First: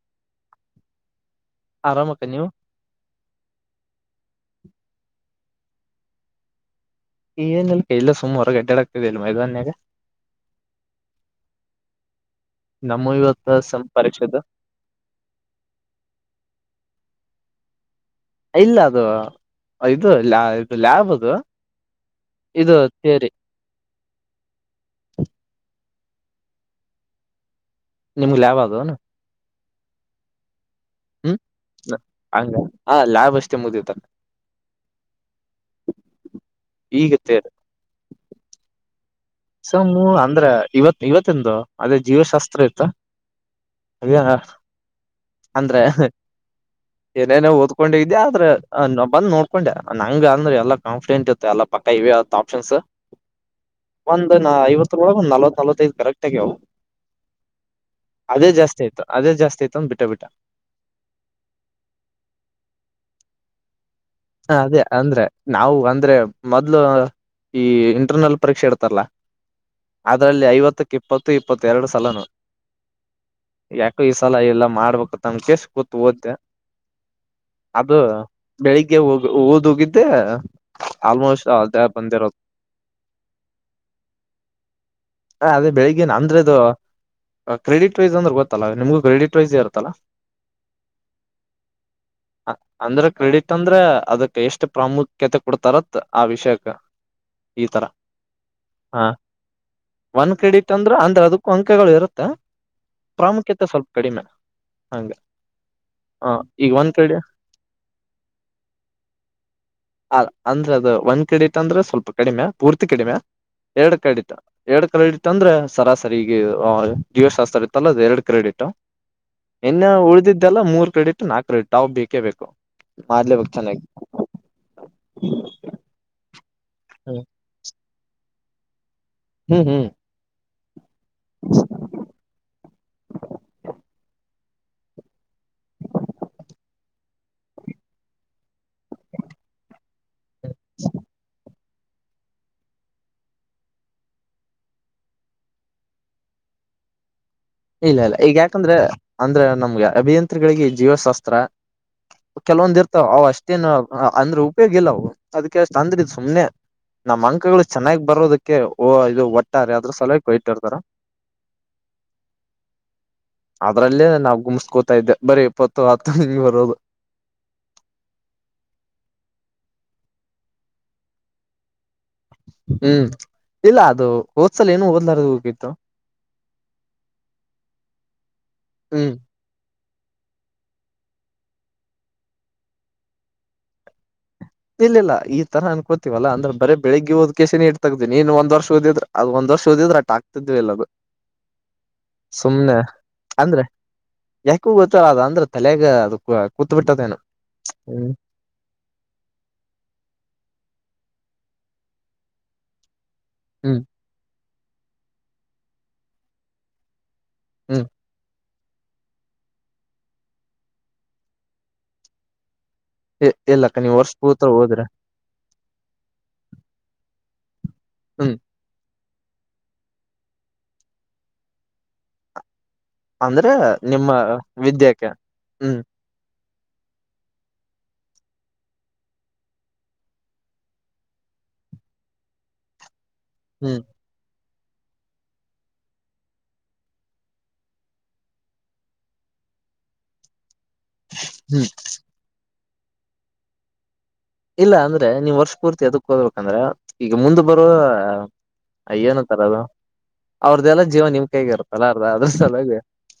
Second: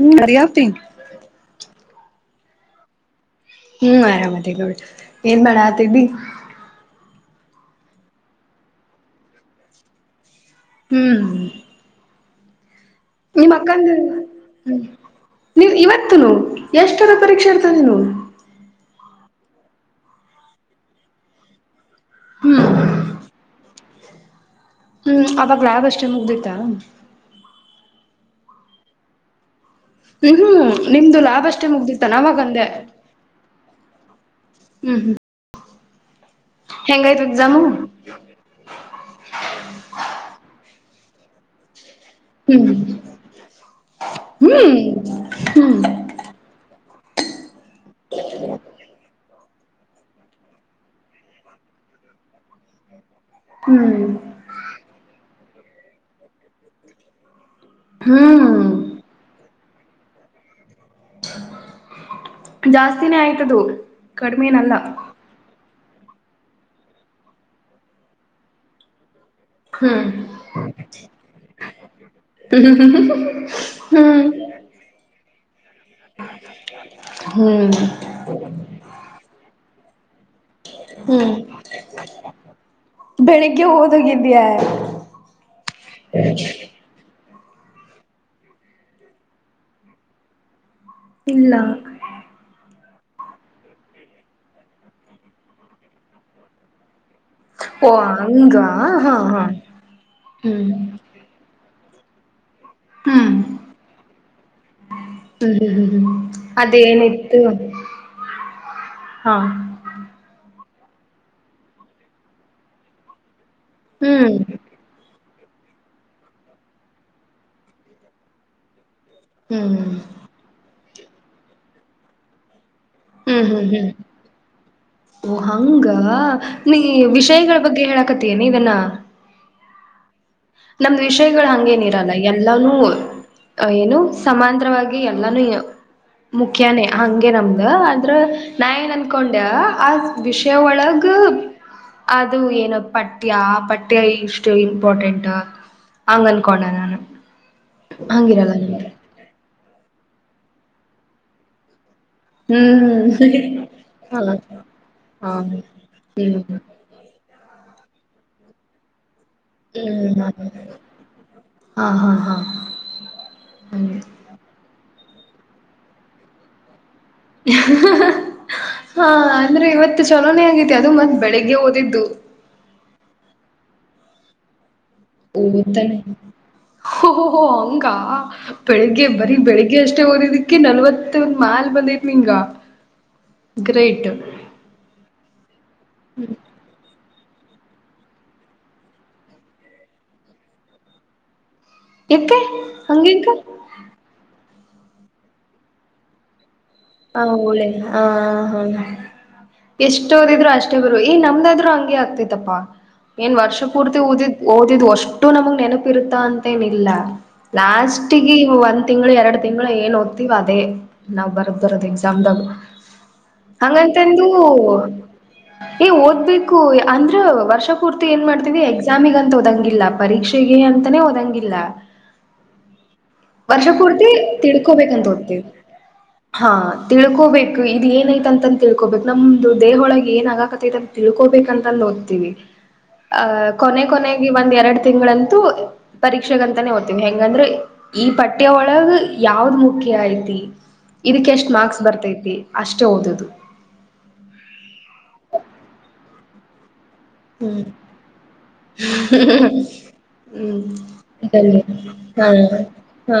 ಹ್ಮ ಹರಿಯಪ್ತಿ ಆರಾಮಕ್ಕ ನೀವು ಹ್ಮ್ ಆರಾಮದೇಗ ಏನ್ ಮಾಡ ಆತಿ ಏನಲ್ ಕೈಲ್ಲ ಸುಮ್ವಾರ ಗಡ್ಡ್ಯಾಡ ಆಗ್ತಿದೆಲ್ಲಿ ಮೈದಾನ್ಯಾಗ ಹ್ಮ್ ನಮ್ಮ ನಿಮ್ಮ ಇವತ್ತು ಸಮ್ ಅಕ್ಕಂದ ಪರೀಕ್ಷೆದು ನೀ ಇವತ್ತುನು ಎಷ್ಟರ ಪರೀಕ್ಷೆ ಎತವು ಇಲ್ಲ ಅದು ಇದುಾ ಇದು ಲ್ಯಾಬ್ ಅದು ಇದು ಸೇರಿ ಹ್ಮ್ ಅವಾಗ ಯಾಗ ಅಷ್ಟ ಮುಗ್ದತಾ ನಿಮ್ಗ್ ಯಾವ ಅದುನಾ ತು ಹು ನಿಮ್ದು ಲಾಭಷ್ಟೇ ನ- ಮುಗ್ದಿತ್ತ ಹಂಗ ನಾವಾಗಂದೆ ಆ ಲ್ಯಾಬ್ ಅಷ್ಟೇ ಮುಗಿತ ಹ್ಮ್ ಹ್ಮ್ ಈಗ ಹೆಂಗಯ್ತು ಎಕ್ಸಾಮ ಸಮ್ಮ ಅಂದ್ರ ಇವತ್ ಇವತ್ತಂದು ಅದೇ ಜೀವಶಾಸ್ತ್ರ ಹ್ಮ್ ಇತ ಅ್ಯ ಹ್ಮ್ ಅಂದ್ರೆ ಏನೇನೋ ಓದ್ಕೊಂಡಿದ್ಯಾ ಆದ್ರ ಬಂದ್ ನೋಡ್ ಹಕೊಂಡೆ ನಂಗ ಅಂದ್ರೆ ಎಲ್ಲ ಕಾಫಿಡೆಂಟ್ ಇತ್ತ ಎಲ್ಲ ಪಕ್ಕ ಇವ ಹ್ಮ್ ನಾ ಐವತ್ತು ರಳ ಒಂದು ನಲ್ವತ್ ನಲ್ಐದು ಕರೆಕ್ಟ್ ಆಗ್ಯವು ಅದೇ ಹ್ಮ್ ಜಾಸ್ತಿ ಆಯ್ತು ಅದೇ ಜಾಸ್ತಿ ಆಯ್ತು ಅಂದ ಬಿಟ್ಟ ಬಿಟ್ಟ ಜಾಸ್ತಿನೇ ಆಯ್ತದುು ಹ ಅದೇ ಅಂದ್ರೆ ನಾವು ಅಂದ್ರೆ ಮೊದ್ಲು ಈ ಇಂಟರ್ನಲ್ ಪರೀಕ್ಷೆ ಇಡ್ತಾರಲ್ಲ ಹ್ಮ್ ಅದರಲ್ಲಿ ಐವತ್ತಕ್ಕೆ ಇಪ್ಪತ್ತು ಇಪ್ಪತ್ತ ಎರಡು ಸಲನು ಯಾಕೋ ಈ ಹ್ಮ್ ಸಲ ಎಲ್ಲ ಮಾಡ್ಬೇಕತ್ಮ ಕಸ ಕೂ ಹೋಗ್ದೆ ಹ್ಮ್ ಅದು ಬೆಳಿಗ್ಗೆ ಓದ ಹೋಗಿದ್ದೆ ಹ್ಮ್ ಬೆಳಿಗ್ಗೆ ಹೋದೋಗಿದಯ ಹ ಅದೇ ಬೆಳಿಗ್ಗೆ ನ ಅಂದ್ರದು ಕ್ರೆಡಿಟ್ ರೈಸ್ ಅಂದ್ರೆ ಗೊತ್ತಲ್ಲ ನಿಮ್ಗೂ ಕ್ರೆಡಿಟ್ ರೈಸ್ ಇರುತ್ತಲ್ಲಾ ಇಲ್ಲ ಅಂದ್ರ ಕ್ರೆಡಿಟ್ ಅಂದ್ರೆ ಅದಕ್ ಎಷ್ಟ್ ಪ್ರಾಮುಖ್ಯತೆ ಕೊಡ್ತಾರತ್ ಆ ವಿಷಯಕ್ ಓ ಹಂಗ ಹಾ ಹಾ ಒನ್ ಹ್ಮ್ ಕ್ರೆಡಿಟ್ ಅಂದ್ರೆ ಅಂದ್ರೆ ಅದಕ್ಕೂ ಅಂಕಗಳು ಇರುತ್ತೆ ಪ್ರಾಮುಖ್ಯತೆ ಸ್ವಲ್ಪ ಕಡಿಮೆ ಹಂಗ ಹ್ಮ್ ಹ್ಮ್ ಹ್ಮ್ ಹ್ಮ್ ಈಗ ಒಂದ್ ಕ್ರೆಡಿಟ್ ಅದೇನಿತ್ತು ಹ್ಮ ಹ ಅಂದ್ರೆ ಅದು ಒಂದ ಕ್ರೆಡಿಟ್ ಅಂದ್ರೆ ಸ್ವಲ್ಪ ಕಡಿಮೆ ಪೂರ್ತಿ ಕಡಿಮೆ ಎರಡು ಕ್ರೆಡಿಟ್ ಹ್ಮ್ ಎರಡು ಕ್ರೆಡಿಟ್ ಇತ್ತಂದ್ರೆ ಸರಾಸರಿ ಈಗ ಜೀವಶಾಸ್ತ್ರ ಇತ್ತಲ್ಲ ಅದು ಎರಡು ಕ್ರೆಡಿಟ್ ಹ್ಮ್ ಇನ್ನು ಉಳ್ದಿದ್ದಲ್ಲ ಮೂರ್ ಕ್ರೆಡಿಟ್ ನಾಕು ಕ್ರೆಡಿಟ್ ಅವ ಬೇಕೇ ಬೇಕು ಹ್ಮ್ ಮಾಡ್ಲೇಬೇಕ್ ಹ್ಮ್ ಚೆನ್ನಾಗಿ ಹ್ಮ್ ಓ ಹಂಗ ನೀ ವಿಷಯಗಳ ಬಗ್ಗೆ ಹೇಳಾಕತಿಯನ ಇದನ್ನ ಹ್ಮ್ ಹ್ಮ್ ನಮ್ದ್ ವಿಷಯಗಳು ಹಂಗೇನಿರಲ್ಲ ಎಲ್ಲಾನೂ ಏನು ಸಮಾಂತರವಾಗಿ ಎಲ್ಲಾನು ಮುಖ್ಯನೇ ಹಂಗೆ ನಮ್ದ ಅಂದ್ರ ನಾ ಏನ್ ಅನ್ಕೊಂಡೆ ಆ ವಿಷಯ ಒಳಗ ಅದು ಏನು ಪಠ್ಯ ಪಠ್ಯ ಇಷ್ಟು ಇಂಪಾರ್ಟೆಂಟ್ ಅಂಗನ್ಕೊಂಡನಾನ ಇಲ್ಲ ಇಲ್ಲ ಈಗ ಯಾಕಂದ್ರೆ ಅಂದ್ರೆ ನಮ್ಗೆ ಅಭಿಯಂತ್ರಿಗಳಿಗೆ ಜೀವಶಾಸ್ತ್ರ ಕೆಲವೊಂದ ಇರ್ತಾವ ಅ ಹ್ಮ್ ಅಷ್ಟೇನ್ ಅಂದ್ರೆ ಉಪಯೋಗ ಇಲ್ಲ ಅವು ಹಾ ಹಾ ಅದಕ್ಕೆಷ್ಟ ಅಂದ್ರ ಇದದು ಹ್ಮ್ ಸುಮ್ನೆ ನಮ್ಮ ಅಂಕಗಳು ಚೆನ್ನಾಗ್ ಬರೋದಕ್ಕೆ ಓ ಇದು ಇಟ್ಟಾರೆ ಅದ್ರ ಹ್ಮ್ ಹಾ ಸಲಕ್ಕೆ ಇಟ್ಟರ್ತಾರ ಹಾ ಹಾ ಅದ್ರಲ್ಲೇ ನಾವ ಗುಮಸ್ಕೋತಾ ಇದ್ದೆ ಬರೀ ಇಪ್ಪತ್ತು ಹತ್ತು ಹಿಂಗ್ ಬರೋದು [unintelligible] ಹಾ ಅಂದ್ರೆ ಇವತ್ತು ಚಲೋನೇ ಆಗೈತಿ ಅದು ಮತ್ತ್ ಬೆಳಿಗ್ಗೆ ಓದಿದ್ದು ಹ್ಮ್ ಇಲ್ಲ ಅದು ಓದ್ಸಲ ಏನು ಹದ ಓದ್ತಾನೆ ಓಹೋ ಹಂಗ ಬೆಳಿಗ್ಗೆ ಹ್ಮ್ ಬರೀ ಬೆಳಿಗ್ಗೆ ಬೆಳ್ಳಿಗೆ ಅಷ್ಟೇ ಓದಿದಕ್ಕೆ ನಲ್ವತ್ತ ಮಾಲ್ ಬಂದತ್ ನಿಂಗ ಗ್ರೇಟ್ ಇಲ್ಲ ಇಲ್ಲ ಈ ತರ ಅನ್ಕೊಡ್ತಿವಲ್ಲಾ ಅಂದ್ರೆ ಬರ ಬೆಳಗ್ಗೆ ಓದ್ ಕೆ ಸಿ ನೀಟ್ ತೆಗ್ದಿನಿ ನೀನ್ ಒಂದ್ ವರ್ಷ ಓದಿದ್ರ ಅ ಒಂದ್ ವರ್ಷ ಓದ್ರೆ ಆಟ ಆಗ್ತಿದ್ವಿಲ್ಲ ಯಾಕೆ ಸುಮ್ನೆ ಹಂಗೆಂಗ ಅಂದ್ರೆ ಯಾಕು ಗೊತ್ತಲ್ಲ ಅದ ಅಂದ್ರೆ ತಲೆಗ ಅದಕ್ಕೂ ಹಳೇ ಹ ಹ ಎಷ್ಟ ಓದಿದ್ರು ಅಷ್ಟೇ ಗುರು ಈ ನಮ್ದಾದ್ರು ಹಂಗಗೆ ಆಗ್ತತ್ತಪ್ಪಾ ಏನ್ ವರ್ಷ ಹ್ಮ್ ಪೂರ್ತಿ ಒದಿದ ಓದಿದ್ ಅಷ್ಟು ನಮಗ್ ನೆನಪು ಇರುತ್ತ ಅಂತೇನಿಲ್ಲ ಹ್ಮ್ ಲಾಸ್ಟಗ ಒಂದ್ ತಿಂಗಳು ಎರಡು ತಿಂಗಳು ಏನ್ ಓದ್ತಾತಿವ್ ಅದೇ ನಾವ್ ಬರ್ ದಿರೋದು ಎಕ್ಸಾಮ್ದಾಗ ಇಲ್ಲಕ್ಕ ನೀವ್ ವರ್ಷ ಹಂಗಂತಂದು ಪೂತ್ರ ಹೋದ್ರೆ ಏ ಓದ್ಬೇಕು ಅಂದ್ರ ವರ್ಷ ಪೊರ್ತಿ ಏ ಹ್ಮ್ ಮಾಡ್ತೀವಿ ಎಕ್ಸಾಮ್ಗ ಓದಂಗಿಲ್ಲ ಪರೀಕ್ಷೆಗೆ ಅಂತಾನೇ ಒಓದಂಗಿಲ್ಲ ಅಂದ್ರೆ ವರ್ಷ ನಿಮ್ಮ ಪೂರ್ತಿ ತಿಡ್ಕೋಬೇಕಂತ ವಿದ್ಯಾಕ್ಕೆ ಓದ್ತೀವಿ ಹ್ಮ್ ಹಾ ತಿಳ್ಕೋಬೇಕು ಇದು ಏನ ಆಯ್ತ್ ಅಂತ ತಿಳ್ಕೋಬೇಕು ನಮ್ದು ದೇಹೊಳ ಏನ ಆಗಕತ್ತತೈಂತ ತಿಳ್ಕೋ ತಿಳ್ಕೊಬೇಕು ಅಂತಓದ್ತಿವಿ ಹ ಹ್ಮ್ ಕೊನೆಕೋನೆಗೆ ಒಂದು ಎರಡು ತಿಂಗಳಂತೂ ಪರೀಕ್ಷೆಗಂತಾನೆ ಓತೀನಿ ಹೆಂಗಂದ್ರೆ ಈ ಪಠ್ಯ ಒಳಗ ಯಾವ ಯ ಮುಖ್ಯ ಐತಿ ಇದಕ್ಕೆ ಎಷ್ಟ್ ಹ್ಮ್ ಮಾರ್ಕ್ಸ್ ಬರ್ತೈತಿ ಅಷ್ಟೇ ಓದದು ಇಲ್ಲ ಅಂದ್ರೆ ನೀವ್ ವರ್ಷ ಪೂರ್ತಿ ಅದ್ಕಕ್ ಓದಬೇಕು ಅಂದ್ರೆ ಈಗ ಮುಂದೆ ಹ್ಮ್ ಬರುವ ಏನ್ ಅಂತರದು ಹ್ಮ್ ಅವ್ರದ್ದೆಲ್ಲ ಜೀವನ ನಿಮ್ ಕೈಗೆ ಇದಲ್ಲಿ ಇರ್ತ್ತಲ್ಲ ಅರ್ದ ಹಾ ಅದ್ರ ಸಲುವಗ್ ಹಾ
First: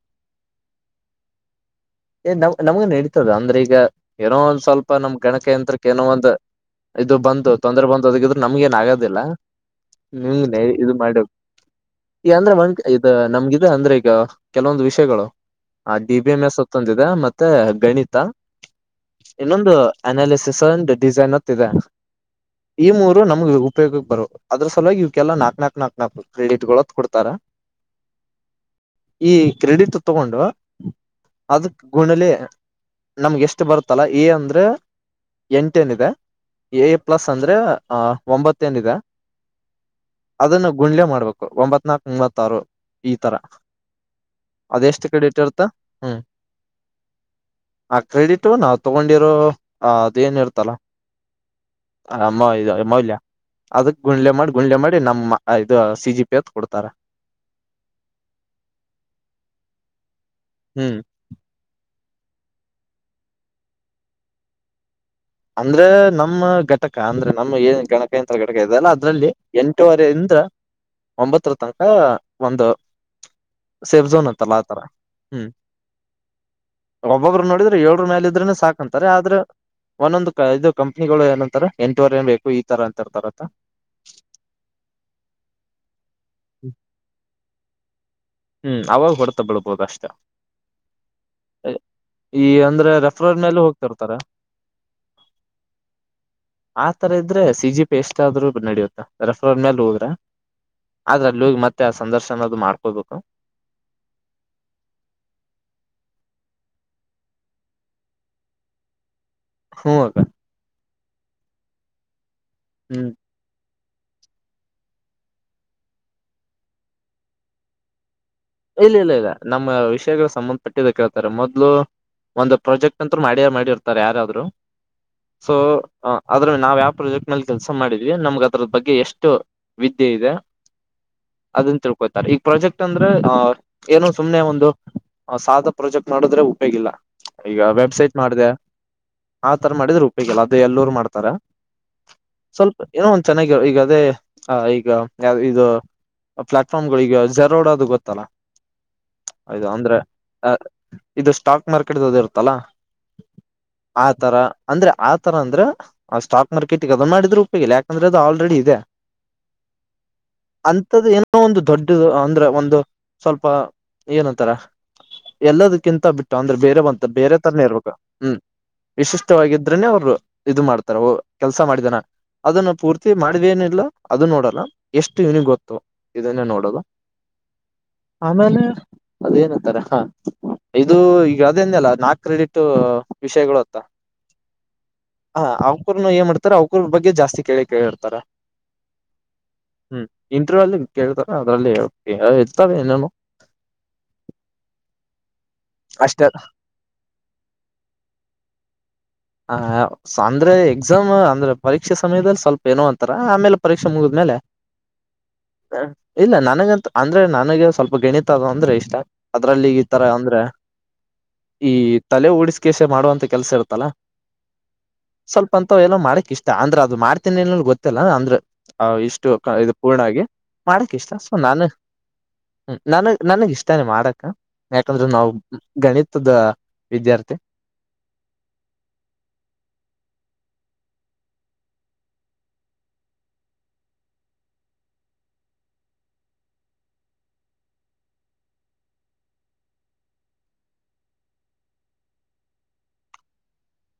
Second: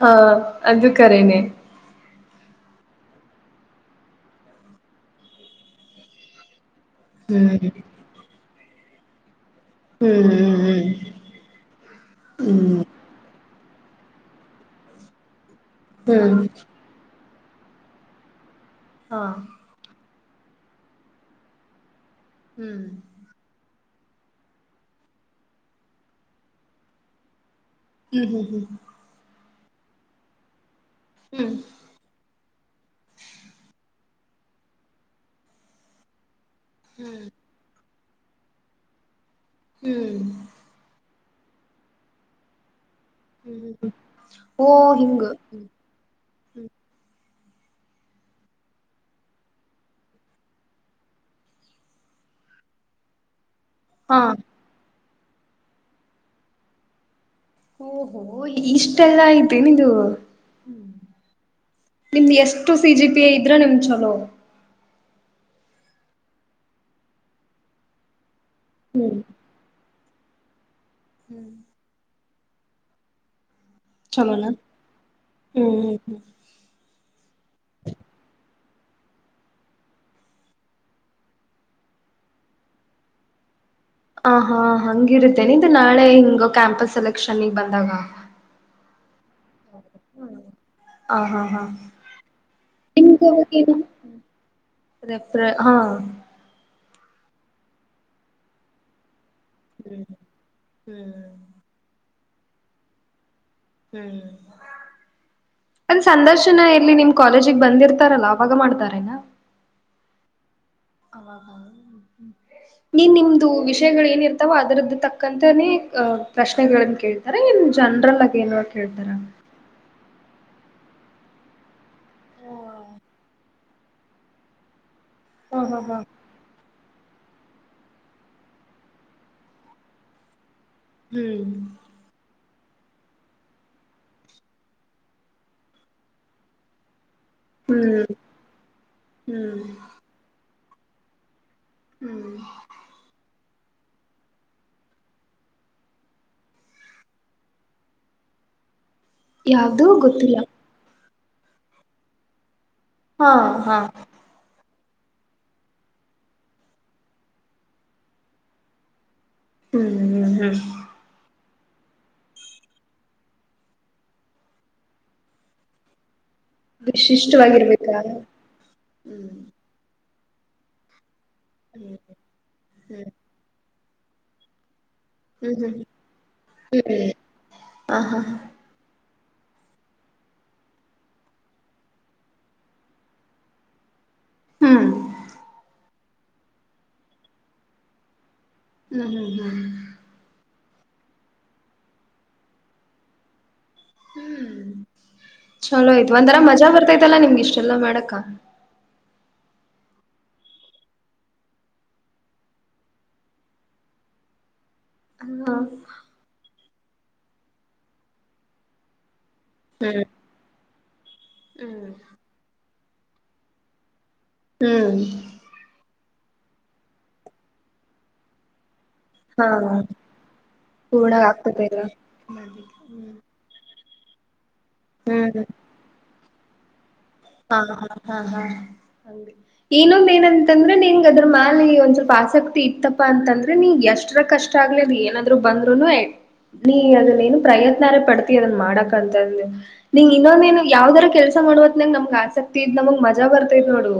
ಹಾ ಅದು ಕರೇನೆೇ ಏ ನಮ್ ನಮ್ಗ ನೆಡಿತದ ಅಂದ್ರೆ ಈಗ ಏನೋ ಒಂದ್ ಸ್ವಲ್ಪ ನಮ್ ಗಣಕಯಂತ್ರಕ್ಕೆ ಏನೋ ಒಂದ ಇದು ಬಂತು ಹ್ಮ್ ತೊಂದ್ರೆ ಬಂದು ಅದಕ್ಕಿದ್ರೆ ನಮ್ಗೆ ಏನ್ ಆಗೋದಿಲ್ಲ ಹ್ಮ್ ಹ್ಮ ಇದು ಮಾಡ ಈಗ ಹ್ಮ್ ಅಂದ್ರೆ ಹ್ಮ್ ನಮಗೆ ಇದು ಅ ಅಂದ್ರೆ ಈಗ ಕೆಲವೊಂದು ವಿಷಯಗಳು ಆ ಡಿ ಬಿ ಹ್ಮ್ ಹ್ಮ್ ಎಂ ಎಸ್ ಇ ಮತ್ತೆ ಗಣಿತ ಹಾ ಇನ್ನೊಂದು ಅನಾಲಿಸಿಸ್ ಒಂದು ಡಿಸೈನ್ ಅಂತ ಇದೆ ಹ್ಮ್ ಈ ಮೂರು ನಮ್ಗೆ ಉಪಯೋಗ ಬರು ಅದ್ರ ಸಲುವಾಗಿ ಇವ್ಕ್ಕೆಲ್ಲ ನಾಕಕ್ ನನಾಕಕ್ ನಾಕ್ ನನಾಕು ಕ್ರಡಿಟ್ ಕೊಡ್ತಾರ ಹ್ಮ್ ಹ್ಮ್ ಹ್ಮ್ ಹ್ಮ ಈ ಕ್ರೆಡಿಟ್ ತಗೊಂಡು ಹ್ಮ್ ಅದಕ್ ಗುಣಲಿ ನಮ್ಗೆ ಎಷ್ಟು ಬರುತ್ತಲ್ಲ ಈ ಅಂದ್ರೆ ಎಂಟ ಏನಿದೆ ಎ ಪ್ಲಸ್ ಹ್ಮ್ ಅಂದ್ರೆ ಅ ಒಂಬತ್ತೇನ್ ಇದೆ ಹ್ಮ್ ಅದನ್ನು ಗುಂಡ್ಲೆ ಮಾಡ್ಬೇಕು ಒಂಬತ್ ನಾಕ್ ಮೂವತ್ತಾರು ಈ ತರ ಹ್ಮ್ ಓ ಅದೆಷ್ಟು ಹಿಂಗ ಕಡಿ ಇಟ್ರ್ತ್ತ ಹ್ಮ್ ಆ ಕ್ರೆಡಿಟು ನಾವವು ತಗೊಂಡಿರೋ ಆ ಅದೇನಿರ್ತಲ್ಲ ಹ ಮ ಮಲ್ಯ ಅದಕ್ ಹಾ ಗುಂಡ್ಲೆ ಮಾಡಿ ಗುಂಡ್ಲೆ ಮಾಡಿ ನಮ್ಮ್ ಇದು ಸಿ ಜಿ ಪಿ ಹತ್ ಕೊಡ್ತಾರೆ ಓಹೋ ಇಷ್ಟೆಲ್ಲ ಆಯ್ತೆು ನಿದು ಹ್ಮ್ ನಿಮ್ದ್ ಎಷ್ಟು ಸಿ ಜಿ ಪಿ ಐ ಇದ್ರೆ ನಿಮ್ ಚಲೋ ಅಂದ್ರೆ ನಮ್ಮ ಘಟಕ ಅಂದ್ರೆ ನಮ್ಮ ಏನ್ ಗಣಕ ಯಂತ್ರ ಘಟಕ ಇದ ಅಲ್ಲ ಹ್ಮ್ ಅದ್ರಲ್ಲಿ ಎಂ ವರಿಂದ ಹ್ಮ್ ಒಂಬತ್ತರ ತನಕ ಒಂದು ಸೇಫ್ ಝೋನ್ ಚಲೋನಾ ಅತ್ತಲ್ಲ ಆತರ ಹ್ಮ್ ಒಬ್ಬೊಬ್ಬರು ನೋಡಿದ್ರೆ ಏಳ್ರ ಮೇಾಲ ಇದ್ರೆನೆ ಸಾಕು ಅಂತಾರೆ ಆದ್ರೆ ಒಂದೊಂದಂದು ಇದು ಕಂಪ್ನಿಗಳು ಏನಂತಾರೆ ಎಂಟವರೆ ಏನ್ ಬೇಕು ಈ ತರ ಅಂತ ಇರ್ತಾರತ್ತ ಹ ಹಾ ಹಂಗಿರುತ್ತೇನೆ ಇದು ನಾಳೆ ಹಿಂಗ ಕ್ಯಾಂಪಸ್ ಸೆಲೆಕ್ಷನ್ಗ್ ಬಂದಾಗ ಹ್ಮ್ ಅವಾಗ ಹೊಡ್ತಾ ಬಿಳ್ಬೋದ ಅಷ್ಟ ಹ ಹಾ ಹಾ ಈ ಅಂದ್ರೆ ನಿಮ್ಗೆ ರೆಫ್ರರ್ ಮೇಲೆ ಅವಾಗೇನು ಹೋಗ್ತಿರ್ತಾರೆ ರೆಫ್ರ ಹಾ ಆತರ ಇದ್ರೆ ಸಿಜಿ ಪ ಎಸ್ ಆದ್ರ್ರು ನಡಿಯುತ್ತ ರೆಫರಲ್ಟ್ ಮೇಲೆ ಹ್ಮ್ ಹೋದ್ರೆ ಆದ್ರ ಹ್ಮ್ ಅಲ್ಲಿ ಹೋಗಿ ಮತ್ತೆ ಆ ಸಂದರ್ಶನ ಅದು ಮಾಡ್ಕೋಬೇಕು ಹ್ಮ್ ಒಂದ್ ಸಂದರ್ಶನ ಎಲ್ಲಿ ನಿಮ್ ಕಾಲೇಜಿಗೆ ಬಂದಿರ್ತಾರಲ್ಲಾ ಅವಾಗ ಮಾಡ್ತಾರೇನಾ ಹಗ ನೀನ್ ಹ್ಮ್ ನಿಮ್ದು ವಿಷ ಏನ ಇರ್ತಾವೋ ಅದ್ರದ್ದ ತಕ್ಕಂತೇ ಪ್ರಶ್ನೆಗಳಗಳನ್ನು ಕೇಳ್ತಾರೆ ನ್ ಜನರಲ್ ಆಗ ಇಲ್ಲ ಇಲ್ಲ ಇಲ್ಲ ನಮ್ಮ ವಿ ಸಂಬಂಧಪಟ್ಟ ಕೇಳ್ತಾರೆ ಮೊದ್ಲು ಒಂದು ಪ್ರಾಜೆಕ್ಟ್ ಅಂತರು ಮಾಡಿಯ ಮಾಡಿರ್ತಾರೆ ಯಾರಾದ್ರು ಸೊ ಹ ಹಾ ಹಾ ಆದದ್ರ ನಾವ ಯ ಪ್ರಾಜೆಕ್ಟ್ ನಲ್ಲಿ ಕೆಲಸ ಮಾಡಿದ್ವಿ ನಮ್ಗ ಅದ್ರ ಬಗ್ಗೆ ಎಷ್ಟು ವಿದ್ಯ ಇದೆ ಹ್ಮ್ ಅದನ್ ತಿಳ್ಕೊತಾರೆ ಈಗ ಪ್ರಾಜೆಕ್ಟ್ ಅಂದ್ರೆ ಹ ಏನು ಸುಮ್ನೆ ಒಂದು ಸಾದ ಪ್ರೊಜೆಕ್ಟ್ ಮಾಡಿದ್ರೆ ಉಪೇಗಿಲ್ಲ ಈಗ ಹ್ಮ್ ವೆಬ್ಸೈಟ್ ಮಾಡಿದೆ ಹ್ಮ್ ಆತರ ಮಾಡಿದ್ರೆ ಉಪೋಗಿಲ್ಲ ಅದು ಎಲ್ಲರುೂ ಮಾಡ್ತಾರ ಹ್ಮ್ ಸ್ವಲ್ಪ ಏನೋ ಒಂದ್ ಚೆನ್ನಾಗಿ ಈಗ ಈಗ ಅದೇ ಆ ಈಗ ಇದು ಪ್ಲಾಟ್ಫಾರ್ಮ್ ಈಗ ಜೆರೋಡೋದು ಗೊತ್ತ ಅದು ಯಾವ್ದೂ ಅಂದ್ರೆ ಗೊತ್ತಿಲ್ಲ ಇದು ಸ್ಟಾಕ್ ಮಾರ್ಕೆಟ್ದು ಇರುತ್ತಲ್ಲಾ ಹಾ ಹಾ ಅಂದ್ರೆ ಆ ತರ ಅಂದ್ರೆ ಆ ಸ್ಟಾಕ್ ಮಾರ್ಕೆಟ್ ಗೆ ಅದನ್ನ ಮಾಡಿದ್ರ ಉಪಯೋಗ ಇಿಲ್ಲ ಯಾಕಂದ್ರೆ ಅದು ಆಲ್ರೆಡಿ ಇದೆ ಹ್ಮ್ ಹ್ಮ್ ಹ್ಮ್ ಅಂತ್ದು ಏನೋ ಒಂದು ದೊಡ್ಡದು ಅಂದ್ರೆ ಒಂದು ಸ್ವಲ್ಪ ಏನಂತಾರ ಎಲ್ಲದಕ್ಕಿಂತ ಬಿಟ್ಟ ಅಷ್ಟ ಅಂದ್ರೆ ಬೇರೆ ಬಂತ ಬೇರೆ ತರನೇ ಇರ್ಬೇಕು ವಿಶಿಷ್ಟವಾಗಿರ್ಬೇಕಾ ಹ್ಮ್ ಹ್ಮ್ ವಿಶಿಷ್ಟವಾಗಿದ್ರನೆ ಅವರು ಇದು ಮಾಡ್ತಾರ ಕೆಲ್ಸ ಮಾಡಿದನ ಅದನ್ನ ಪೂರ್ತಿ ಮಾಡ್ನಿಲ್ಲ ಅದು ನೋಡಲ್ಲ ಎಷ್ಟು ಇನಿಗೆ ಹ್ಮ್ ಗೊತ್ತು ಹ್ಮ್ ಇದನ್ನ ನೋಡೋದು ಹ್ಮ್ ಹ ಹಾ ಹಾ ಆಮೇಲೆ ಅದೇಏನತ್ತಾರ ಹಾ ಇದು ಈಗ ಅದೇನ್ಲ್ಲ ನಾಕ್ ಕ್ರೆಡಿಟ್ ವಿಷಯಗಳು ಅತ್ತ ಹ್ಮ್ ಹ ಅವ್ಕೂರುನು ಏ ಮಾಡ್ತಾರ ಅವ್ಕೂರ್ ಬಗ್ಗೆ ಜಾಸ್ತಿ ಕೇಳಿ ಕೇಳಿರ್ತಾರ ಹ್ಮ ಹ್ಮ್ ಹ್ಮ್ ಇಂಟರ್ವ್ಯೂ ಅಲ್ಲಿ ಕೇಳ್ತಾರ ಅದ್ರಲ್ಲಿ ಇರ್ತವೆ ಏನೇನು [inaudible] ಚಲೋಯ್ತು ಅಷ್ಟೇ ಒಂದರ ಮಜಾ ಬರ್ತೈತಲ್ಲಾ ನಿಮ್ಗೆ ಇಷ್ಟೆಲ್ಲಾ ಮಾಡಕ. ಹ ಅಂದ್ರೆ ಎಕ್ಸಾಮ್ ಅಂದ್ರೆ ಪರೀಕ್ಷೆ ಸಮಯದಲ್ಲಿ ಸ್ವಲ್ಪ ಏನೋ ಅಂತರ ಆಮೇಲೆ ಪರೀಕ್ಷೆ ಮುಗಿದ್ಮೇಲೆ. ಹ ಹ ಹ್ಮ್ ಇಲ್ಲ ನನಗಂತ ಅಂದ್ರೆ ನನಗೆ ಸ್ವಲ್ಪ ಗಣಿತ ಅದು ಅಂದ್ರೆ ಇಷ್ಟ. ಅದ್ರಲ್ಲಿ ಈ ತರ ಅಂದ್ರೆ ಈ ಹ್ಮ್ ತಲೆ ಉಡಿಸಿಕಸ ಮಾಡುವಂತ ಕೆಲ್ಸ ಇರ್ತ್ತಲ್ಲ. ಹ್ಮ್ ಸ್ವಲ್ಪ ಅಂತ ಎಲ್ಲ ಮಾಡಕ್ ಇಷ್ಟ ಅಂದ್ರ ಅದು ಮಾಡ್ತೀನಿನ್ಲ್ ಗೊತ್ತಲ್ಲ ಅಂದ್ರ. ಹ ಇಷ್ಟು ಹಾ ಇದು ಪೂರ್ಣ ಆಗಿ ಮಾಡಕ್ ಇಷ್ಟ ಪೂರ್ಣ ಸೊ ನಾನೆ ಆಗ್ತದೆಲ್ಲ ಹ್ಮ ನನಗ್ ನನಗ್ ಇಷ್ಟನೆ ಮಾಡಕ್ಕ ಯಾಕಂದ್ರೆ ನಾವು ಹ್ಮ್ ಗಣಿತದ. ವಿದ್ಯಾರ್ಥಿ ಹಾ ಹ ಹಾ ಹಾ ಹ ಏನೊ ಮೇನ್ ಅನ್ ಅಂದ್ರೆ ನಿಂಗ್ ಅದ್ರ ಮೇಲೆ ಒಂದ್ ಸ್ವಲ್ಪ ಆಸಕ್ತಿ ಇತ್ತಪ್ಪಾ ಅಂತಂದ್ರೆ ನೀ ಎಷ್ಟರ ಕಷ್ಟ ಆಗ್ಲಿಲ್ಲ ಏನಾದ್ರು ಬ [unintelligible] ನೀ ಅದನ್ನ ಏನು ಪ್ರಯತ್ನೇ ಪಡ್ತಿ ಅದನ್ ಮಾಡಕಂತಂದ ನೀಂಗ ಇನ್ನೊಂದೇನು ಯಾವ್ದರ ಕೆಲ್ಸ. [unintelligible] ಆಸಕ್ತಿ ಇದ್ ನಮಗ್ ಮಜಾ ಬರ್ತೈದ್ ನೋಡು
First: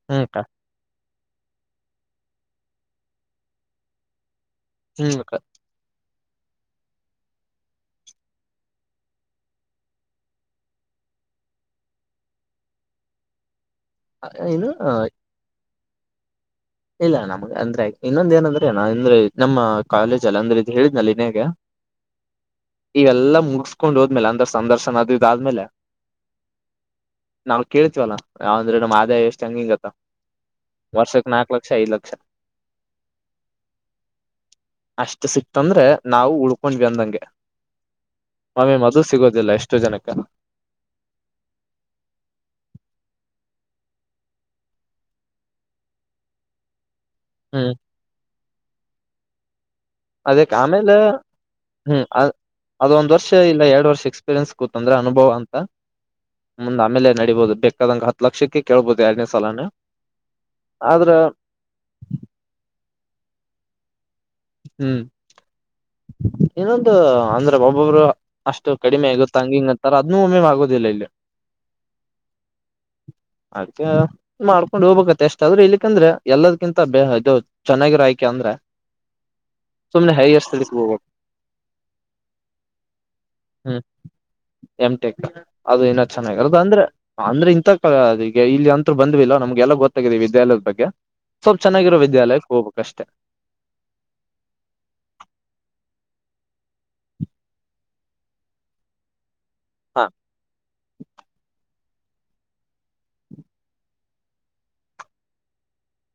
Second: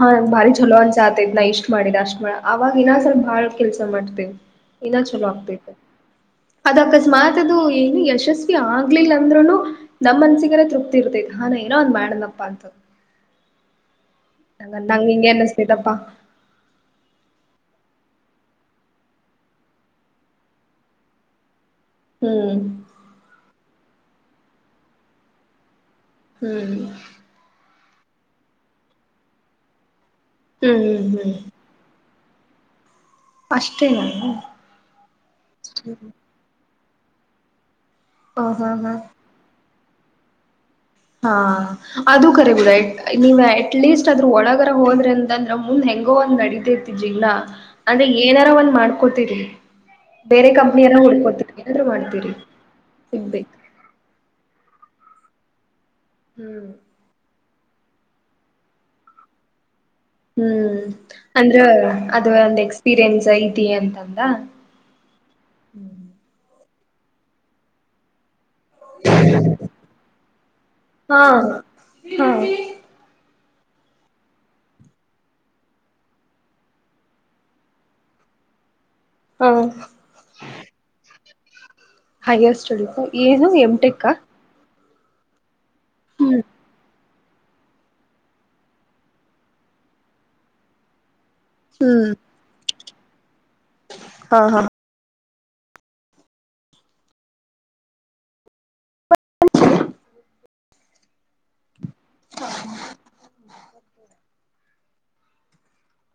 ಹಾ ಹ್ಮ್ ಅಕ್ಕ ಭಾರಿ ಚಲೋ ಅನ್ಸ ಆತ ಇದ್ ನ ಇಷ್ಟ್ ಮಾಡಿದ್ ಅಷ್ಟ ಮ ಅವಾಗ ಇನ್ನ ಸ್ವಲ್ಪ ಭಾಳ ಕೆಲ್ಸ ಮಾಡ್ತೆೇವೆ ಇನ್ನ ಹ್ಮ್ ಚಲೋ ಅಕ್ಕ ಆಗ್ತೇತೆ. ಅದ ಅಕಸ್ಮಾತ್ ಅದು ಏನು ಯಶಸ್ವಿ ಆಗ್ಲಿಲ್ಲ ಅಂದ್ರುನು ನಮ್ ಮನ್ಸಿಗೆಲ್ಲ ತೃಪ್ತಿ ಇರ್ತಗ. ಹಾ ನಾ ಏನೋ ಒಂದ್ ಮಾಡನಪ್ಪ ಅಂತ. ಏನು ಹಂಗ ನಂಗ ಇಂಗನ್ನ ಅನ್ಸತಪ್ಪ. ಇಲ್ಲ ನಮ್ ಅಂದ್ರೆ ಇನ್ನೊಂದ ಏನಂದ್ರೆನ ಅಂದ್ರೆ ನಮ್ಮ ಕಾಲೇಜಲ್ಲ ಅಂದ್ರೆ ಇ ಹೇಳಿದ್ನಲ್ಲಿ ಇದೆಗೆ. ಹ್ಮ್ ಇವೆಲ್ಲಾ ಮುಗಸ್ಕೊಂಡ್ ಹೋದ್ಮೇಲೆ ಅಂದ್ರ ಸಂದರ್ಶನ ಅದ ಇದ ಆದ್ಮೇಲೆ. ಹ್ಮ್. ಕೇಳ್ತಿವಲ್ಲ ಯಾವ ಅಂದ್ರೆ ನಮ್ ಆದಾಯ ಎಷ್ಟು ಹಂಗ ಹಿಂಗತ್ತ. ಹ್ಮ್ ಹ್ಮ್ ಹ್ಮ್. ಐದು ಲಕ್ಷ ಅಷ್ಟೇನಾ ಅಷ್ಟು ಸಿಕ್ತಂದ್ರೆ ನಾವು ಉಳ್ಕ ಹಕೊಂಡ್ವಿ ಅಂದಂಗೆ ಹ ಹಾ ಒಮ್ಮಿ ಒಮ್ಮಿ ಹಾ ಅದು ಸಿಗೋದಿಲ್ಲ ಎಷ್ಟು ಜನಕ. ಹಾ ಅದು ಕರಿಬಿಡ ನೀವ್ ಅಟ್ಲೀಸ್ಟ್ ಅದ್ರ ಒಳಗರ ಹೋದ್ರೆ ಅಂತ ಅಂದ್ರ ಮುಂದ ಹೆಂಗ್ ಹೆಂಗೋ ಒಂದ್ ನಡತಿರ್ತಿದಿಲ್ಲಾ ಹ್ಮ್ ಅಂದ್ರೆ ಏನಾರ ಒಂದ್ ಮಾಡ್ಕೋತಿದರಿ. ಅದಕ್ ಆಮೇಲೆ ಏನಾದ್ರು ಹ್ಮ್ ಅ್ ಮಾಡ್ತೀರಿ ಅದೊಂದ್ ವರ್ಷ ಸಿಗ್ಬೇಕು ಇಲ್ಲ ಎರಡ್ ವರ್ಷ ಎಕ್ಸ್ಪೀರಿಯನ್ಸ್. ತಂದ್ರೆ ಅನುಭವ ಅಂತ ಹ್ಮ್ ಮುಂದ್ ಆಮೇಲೆ ನಡೀಬಹುದು ಬೇಕ ಕದಂಗ ಹ ಲಕ್ಷಕ್ಕೆ ಕೇಳ್ಬೋದು ಎರಡನೇ ಸಾಲಾನ. ಹ್ಮ್ ಅಂದ್ರ ಅದು ಒಂದ್ ಎಕ್ಸ್ಪೀರಿಯನ್ಸ್ ಐತಿ ಅಂತಂದ. ಹ್ಮ್ ಇನೊಂದು ಅಂದ್ರ ಬಬೊಬ್ರ ಅಷ್ಟು ಕಡಿಮೆ ಆಗುತ್ತತ್ತ ಹಂಗ ಹಂಗ ಅಂತಾರ ಅದನ್ನೂ ಒಮ್ಮೆ ಆಗೋದಿಲ್ಲ ಇಲ್ಲಿ. ಹಾ ಹಾ. ಅದ ಮಾಡ್ಕೊಂಡ್ ಹೋಗ್ಬೇಕತ್ತ ಎಷ್ಟ ಆದ್ರೆ ಇಲ್ಲಿಕ್ಕಂದ್ರೆ ಎಲ್ಲದಕಿಂತ ಬ ಇದು ಚೆನ್ನಾಗಿರ ಆಯ್ಕೆ ಅಂದ್ರ. ಹಾ ಸುಮ್ಮ್ನೆ ಹೈಯರ್ ಸ್ಟಡೀಸ್ ಹೋಗಬೇಕ. ಹೈಯರ್ ಸ್ಟಡಿ ಏನು ಎಂ ಟೆ ಕಾ. ಎಂ ಟೆಕ್ ಅದು ಇನ್ನ ಚೆನ್ನಾಗಿರದು ಅಂದ್ರ. ಅಂದ್ರೆ ಇಂತ ಈಗ ಇಲ್ಲಿ ಅಂತ್ರು ಬಂದಲ್ಲ ನಮ್ಗೆಲ್ಲ ಗೊತ್ತಾಗಿದ್ದವಿ ವಿದ್ಯಾಲಯದ ಬಗ್ಗೆ. ಸ್ವಲ್ಪ್ ಚೆನ್ನಾಗಿರೋ ವಿದ್ಯಾಲಯಕ್ಕೆ ಹೋಗ್ಬೇಕ ಅಷ್ಟೇ. ಹಾ ಹಾ. ಹಾ. [inaudible]